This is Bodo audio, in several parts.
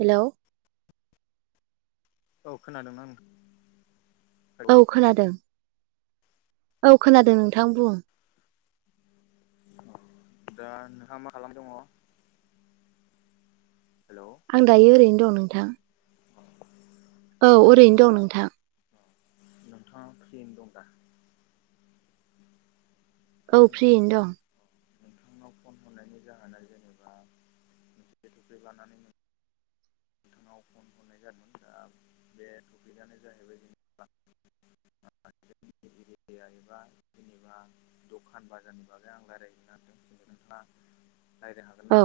हेल' औ खोनादोंनां औ खोनादों औ अ खोनादों नोंथां बुं दा नोंहा मा खालाम दङ हेलौ आं दायो ओरैनो दं नोंथां औ ओरैनो नोंथाङा दं नोंथां नोंथाङा फ्रियैनो दं दा दा औ फ्रियैनो दं नोंथांनाव ओ नोंथांनाव फन हरनायनि जाहोना जेनेबा [unintelligible] लानानै नोंथाङाव फन हरनाय जादोंमोन दा बे टपिकआनो जाहैबाय जों [unintelligible] जेनेबा दखान बाजारनि बागै आं रायज्लायहैनो नागिरदोंथ नोंथाङा रायज्लाय हागोन औ ना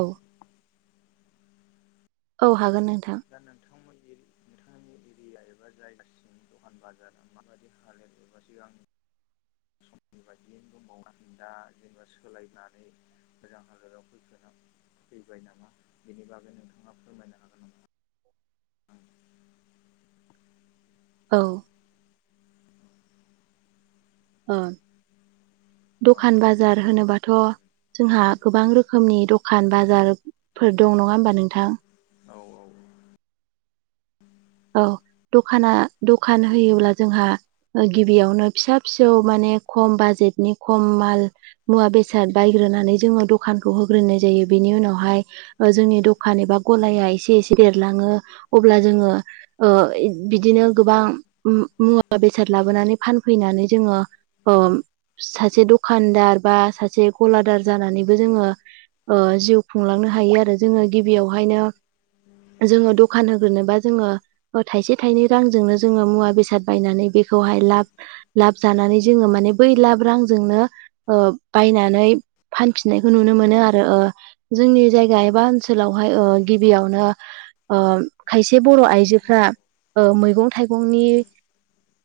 औ हागोन नोंथां दा नोंथांमोननि नोंथांनि एरिया एबा जायगासिम दखान बाजारा माबायदि हालद [inaudible] समनि बादियैनो दंबावो ना गैला जोङो सोलायनानै मोजां हालोदआव फैखोना माखो फैबाय नामा बेनि बागै नोंथाङा फोरमायनो हागोन नामा ओं औ ओ अ दखान बाजार होनोबाथ' जोंहा गोबां रोखोमनि दखान बाजारफोर दं नङा होमबा नोंथां औ औ औ दखाना दखान होयोब्ला जोंहा गिबियावनो फिसा फिसौ माने खम बाजेटनि खम माल मुवा बेसाद बायग्रोनानै जोङो दखानखौ होग्रोनाय जायो बिनि उनावहाय जोंनि दखान एबा गलाया एसे एसे देरलाङो अब्ला जोङो बिदिनो गोबां मुवा बेसाद लाबोनानै फानफैनानै जोङो सासे दखानदार बा सासे गलादार जानानैबो जोङो जिउ खुंलांनो हायो आरो जोङो गिबियावहायनो जोङो दखान होग्रोनो बा जोङो थाइसे थाइनै रांजोंनो जोङो मुवा बेसाद बायनानै बेखौहाय लाब लाब जानानै जोङो माने बै लाब रांजोंनो बायनानै फानफिननायखौ नुनो मोनो आरो जोंनि जायगा एबा ओनसोलावहाय गिबियावनो खायसे बर' आइजो औ फ्रा मैगं थाइगंनि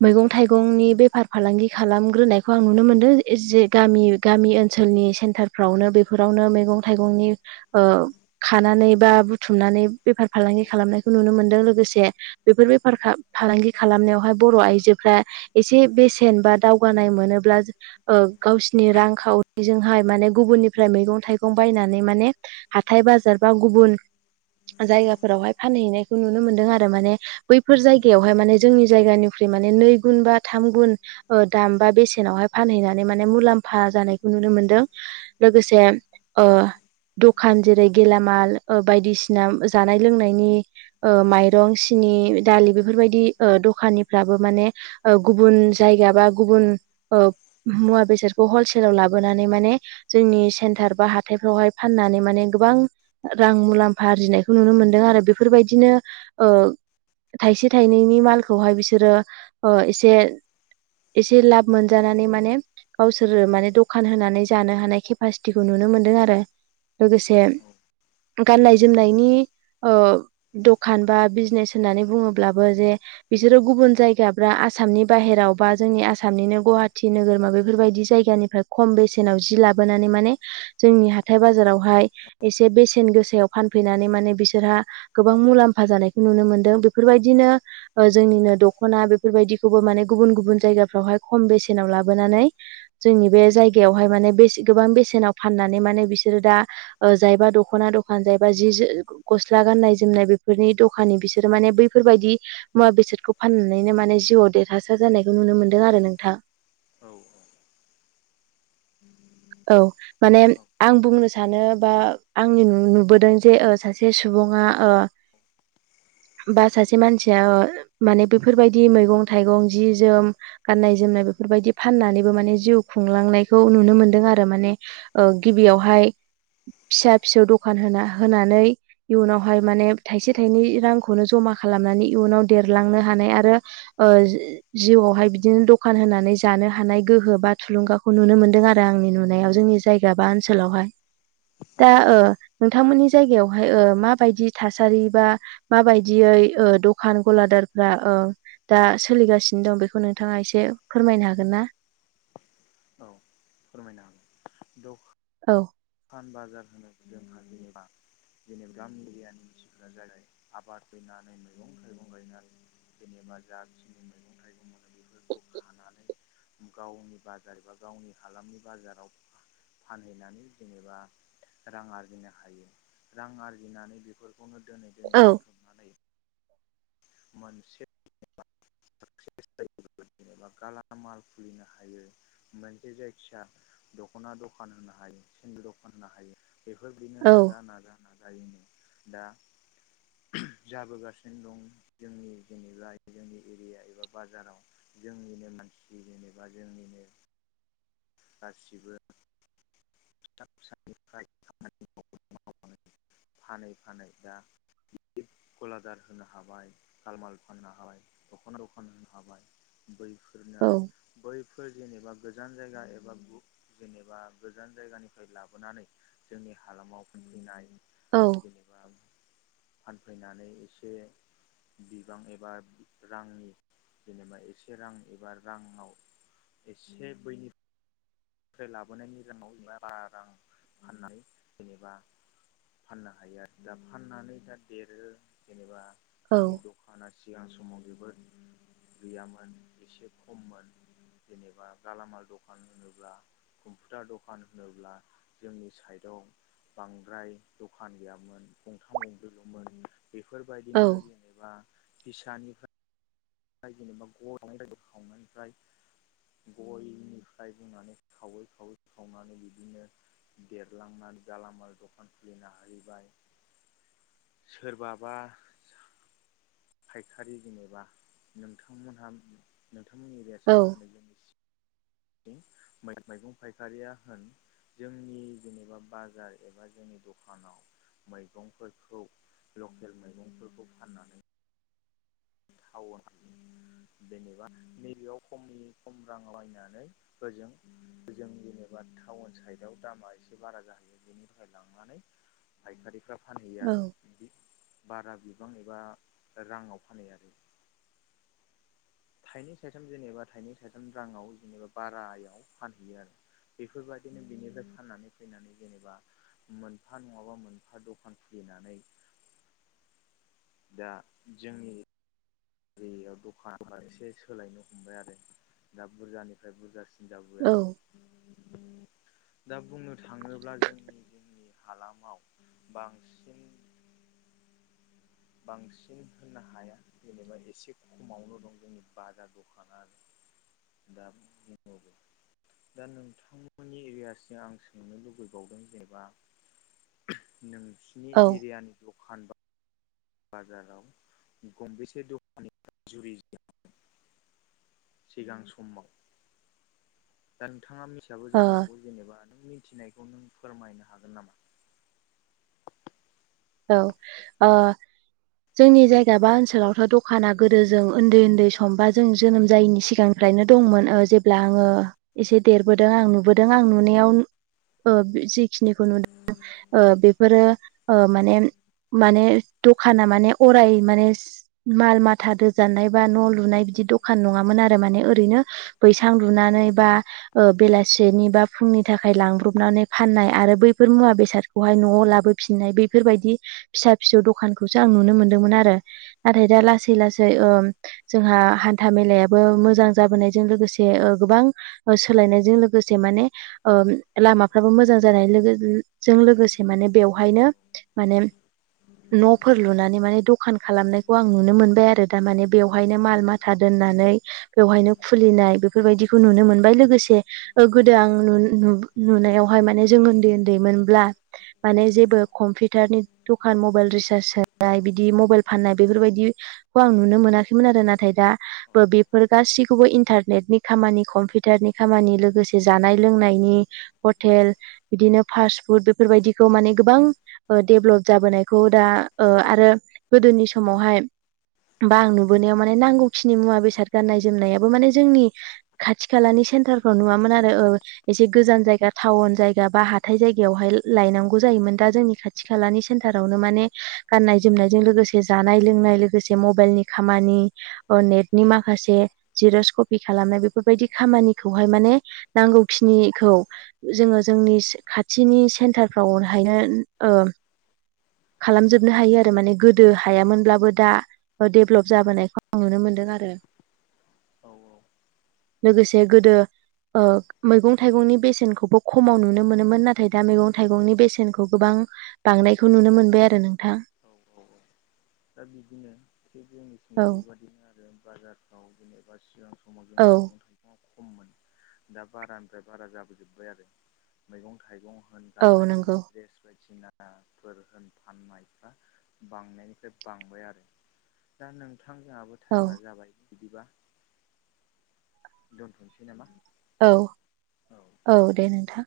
मैगं थाइगंनि बेफार फालांगि खालामग्रोनायखौ आं नुनो मोन्दों जे गामि गामि ओनसोलनि सेन्टारफ्रावनो बेफोरावनो मैगं थाइगंनि खानानै बा बुथुमनानै बेफार फालांगि खालामनायखौ नुनो मोनदों लोगोसे बेफोर बेफार फालांगि खालामनायावहाय बर' आइजोफ्रा एसे बेसेन बा दावगानाय मोनोब्ला गावसिनि रांखावरिजोंहाय माने गुबुननिफ्राय मैगं थाइगं बायनानै माने हाथाय बाजार बा गुबुन जायगाफोरावहाय फानहैनायखौ नुनो मोनदों आरो आरो माने बैफोर जायगायावहाय माने जोंनि जायगानिखुइ माने नै गुन बा थाम गुन दाम बा बेसेनावहाय फानहैनानै माने मुलाम्फा जानायखौ नुनो मोनदों लोगोसे ओ दखान जेरै गेलामाल बायदिसिना जानाय लोंनायनि माइ दं सिनि दालि बेफोरबायदि दखानिफ्राबो माने गुबुन जायगा बा गुबुन मुवा बेसादखौ हलसेलाव लाबोनानै माने जोंनि सेन्टार बा हाथायफ्रावहाय फाननानै माने गोबां रां मुलाम्फा आरजिनायखौ नुनो मोनदों आरो बेफोरबायदिनो थाइसे थाइनैनि मालखौहाय बिसोरो एसे एसे लाब मोनजानानै माने गावसोरो माने दखान होनानै जानो हानाय केपासिटिखौ नुनो मोनदों आरो लोगोसे गाननाय जोमनायनि दखान बा बिजनेस होननानै बुङोब्लाबो जे बिसोरो गुबुन जायगाफ्रा आसामनि बाहेराव बा जोंनि आसामनिनो गुवाहाटि नोगोरमा बेफोरबायदि जायगानि ओमफ्राय खम बेसेनाव जि लाबोनानै माने जोंनि हाथाय बाजारावहाय एसे बेसेन गोसायाव फानफैनानै माने बिसोरहा गोबां मुलाम्फा जानाय नुनो मोनदों बेफोरबायदिनो जोंनिनो दखना बेफोरबायदिखौबो माने गुबुन गुबुन जायगाफ्रावहाय खम बेसेनाव लाबोनानै जोंनि बे जायगायावहाय माने बेसे गोबां बेसेनाव फाननानै माने बिसोरो दा जायबा दख'ना दखान जायबा जि गस्ला गाननाय जोमनाय बेफोरनि दखान दखानि बिसोरो माने बैफोरबायदि मुवा बेसादखौ फाननानैनो माने जिउआव देरहासार जानायखौ नुनो मोन्दों आरो नोंथां औ औ औ माने आं बुंनो सानो बा आंनि नुबोदों जे सासे सुबुङा औ बा सासे मानसिया माने बेफोरबायदि मैगं थाइगं जि जोम गाननाय जोमनाय बेफोरबायदि फाननानैबो माने जिउ खुंलांनायखौ नुनो मोनो दों आरो माने गिबियावहाय फिसा फिसौ दखान होना होनानै इयुनावहाय माने थाइसे थाइनै रांखौनो जमा खालामनानै इयुनाव देरलांनो हानाय आरो ओ जिउआवहाय बिदिनो दखान होनानै जानो हानाय गोहो बा थुलुंगाखौ नुनो मोनदों आ रो आंनि नुनायाव जोंनि जायगा बा ओनसोलावहाय औ दा ओ नोंथांमोननि जायगायावहाय माबायदि थासारि बा माबायदियै दखान गलादारफ्रा दा सोलिगासिनो दं बेखौ नोंथाङा एसे फोरमायनो हागोन ना। औ फोरमायनो हागोन द औ खान बाजार होनो जोंहा जेनेबा जेनेबा गामि एरियानि मानसिफोरा जाबाय आबाद फैनानै मैगं थाइगं गायनानै जेनेबा जाथिनि मैगं-थाइगं मोनो बेफोरखौ खानानै गावनि बाजार एबा गावनि हालामनि बाजाराव फानहैनानै जेनेबा रां आरजिनो हायो रां आरजिनानै बेफोर बेखौनो दोनै दोनै औ दोनथुमनानै मोनसे [unintelligible] गाला माल खुलिनो हायो मोनसे जायखिजाया दख'ना दखान होनो हायो सेन्दु दखान होनो हायो बेफोरबायदिनो औ नाजा नाजा नाजायो दा जाबोगासिनो दं जोंनि जेनेबा जोंनि एरिया एबा बाजाराव जोंनिनो मानसि जेनेबा जोंनिनो गासिबो [unintelligible] मावनानै फानै फानै दा गलादार होनो हाबाय तालमाल फाननो हाबाय दख'ना दखान होनो हाबाय बैफोरनो औ बैफोर जेनेबा गोजान जायगा एबा जेनेबा गोजान जायगानिफ्राय लाबोनानै जोंनि हालामाव फैनाय औ जेनेबा फानफैनानै एसे बिबां एबा रांनि जेनेबा एसे रां एबा राङाव एसे बैनि लाबोनायनि राङाव जेनेबा बा रां फाननाय जेनेबा फाननो हायो आरो दा फाननानै दा देरो जेनेबा जोंनि औ द हाना सिगां समाव जेबो गैयामोन एसे खममोन जेनेबा गालामाल दखान होनोब्ला कम्पिुटार दखान होनोब्ला जोंनि साइडआव बांद्राय दखान गैयामोन गंथाम गंब्रैल'मोन बेफोरबायदिनो जेनेबा फिसानिफ्राय ओमफ्राय जेनेबा [unintelligible] जायो खावनायनि ओमफ्राय गयनिफ्राय बुंनानै खावै -खावै खावनानै बिदिनो देरलांनानै जालामाल दखान खुलिनो हाहैबाय सोरबाबा फायखारि जेनेबा नोंथांमोनहा नोंथांमोननि एरियासो मा औ होनो जोंनि थिं मैगं फायखारिया होन जोंनि जेनेबा बाजार एबा जोंनि दखानाव मैगंफोरखौ लकेल मैगंफोरखौ फाननानै टाउन जेनेबा नैबेयाव खमनि खम रां लायनानै ओजों-ओजों जेनेबा टाउन साइडआव दामा एसे बारा जाहैयो। बेनि थाखाय लांनानै फाइखारिफ्रा फानहैयो आरो औ बिदि बारा बिबां एबा राङाव फानो आरो थाइनै थाइथाम जेनेबा थाइनै थाइथाम राङाव जेनेबा बारायाव फानहैयो आरो बेफोरबायदिनो बिनिफ्राय फाननानै फैनानै जेनेबा मोनफा नङाबा मोनफा दखान खुलिनानै दा जोंनि दैयाव दखानफहर एसे सोलायनो हमबाय आरो दा बुरजानिफ्राय बुरजासि सिन जाबुबाय औ आरो दा बुंनो थाङोब्ला जोंनि जोंनि हालामाव बांसिन बांसिन होननो हाया जेनेबा एसे खममावनो दं जोंनि बाजार दखान आरो दा बुंबावगोन दा नोंथांमोननि एरियासिं आं सोंनो लुबैबावदों जेनेबा नोंसिनि औ एरियानि दखान बा बाजाराव गंबेसे दखानि जुरिज सिगां समाव दा नोंथाङा मिथियाबो ओ जानो हागौ जेनेबा नों मिथिनायखौ नों फोरमायनो हागोन नामा? औ ओ जोंनि जायगा बा ओनसोलावथ' दखाना गदो जों उन्दै उन्दै सम बा जों जोनोम जायैनि सिगां निफ्रायनो दंमोन ओ जेब्ला आङो एसे देरबोदों आं नुबोदों आं नुनायाव ओ बे जिखिनिखौ नुदों ओ बेफोरो ओ माने माने दखाना माने अराय माने सि माल माथा दोजानाय बा न' लुनाय बिदि दखान नङामोन आरो माने ओरैनो बैसां लुनानै बा ओ बेलासेनि बा फुंनि थाखाय लांब्रबनानै फाननाय आरो बैफोर मुवा बेसाद खौहाय न'आव लाबोफिननाय बेफोरबायदि फिसा फिसौ दखानखौसो आं नुनो मोनदोंमोन आरो नाथाय दा लासै लासै औ ओ जोंहा हान्था मेलायाबो मोजां जाबोनायजों लोगोसे ओ गोबां ओ सोलायनायजों लोगोसे माने ओम लामाफ्राबो मोजां जानाय लोगोजों लोगोसे माने बेवहायनो माने न'फोर लुनानै माने दखान खालामनायखौ आं नुनो मोनबाय आरो दा माने बेवहायनो माल मा माथा दोननानै बेवहायनो खुलिनाय बेफोरबायदिखौ नुनो मोनबाय लोगोसे गोदो आं नुन-नुन-नुनायावहाय माने जों उन्दै उन्दैमोनब्ला माने जेबो खम्पिटारनि दखान मबाइल रिसार्ज बिदि मबाइल फाननाय बेफोरबायदि खौ आं नुनो मोनाखैमोन आरो नाथाय दा बो बेफोर गासैखौबो इन्टारनेटनि खामानि कम्पिउटारनि खामानि लोगोसे जानाय लोंनायनि हथेल बिदिनो फास्ट फुड बेफोरबायदिखौ माने गोबां ओ देभलप जाबोनायखौ दा ओ आरो गोदोनि समावहाय बा आं नुबोनायाव माने नांगौखिनि मुवा बेसाद गाननाय जोमनायाबो माने जोंनि खाथि खालानि सेन्टारफोर नुवामोन आरो औ एसे गोजान जायगा टाउन जायगा बा हा हाथाय जायगायावहाय लायनांगौ जायोमोन दा जोंनि खाथि खालानि सेन्टारावनो माने गाननाय जोमनायजों लोगोसे जानाय लोंनाय लोगोसे मबाइलनि खामानि ओ नेटनि माखासे जिर'स कपि खालामनाय बेफोरबायदि खामानिखौहाय माने नांगौखिनिखौ जोङो जोंनि इसे खाथिनि सेन्टारफ्रावहायनो ओम खालामजोबनो हायो आरो माने गोदो हायामोनब्लाबो दा ओ डेभलप जाबोनायखौ आं नुनो मोन्दों आरो औ औ लोगोसे गोदो ओ मैगं थाइगंनि बेसेनखौबो खमाव नुनो मोनोमोन नाथाय दा मैगं थाइगंनि बेसेनखौ गोबां बांनायखौ नुनो मोनबाय आरो नोंथां औ औ औ दा बिदिनो थिग जोंनिथिंबो औ बेबदिनो आरो बाजारफ्राव जेनेबा सिगां स समाव औ जोंनि मैगं थायग म खममोन दा बारानिफ्राय बारा जाबोजोब्बाय आरो मैगं थाइगं औ नंगौ गाननाय-जोमनाय द्रेस बायदिनाफोर होन फाननायफ्रा बां बांय आरो दा नोंथांजोंहाबो औ टाइमा जाबाय बिदिबा दोनथ'नोसै नामा? औ औ दे नोंथां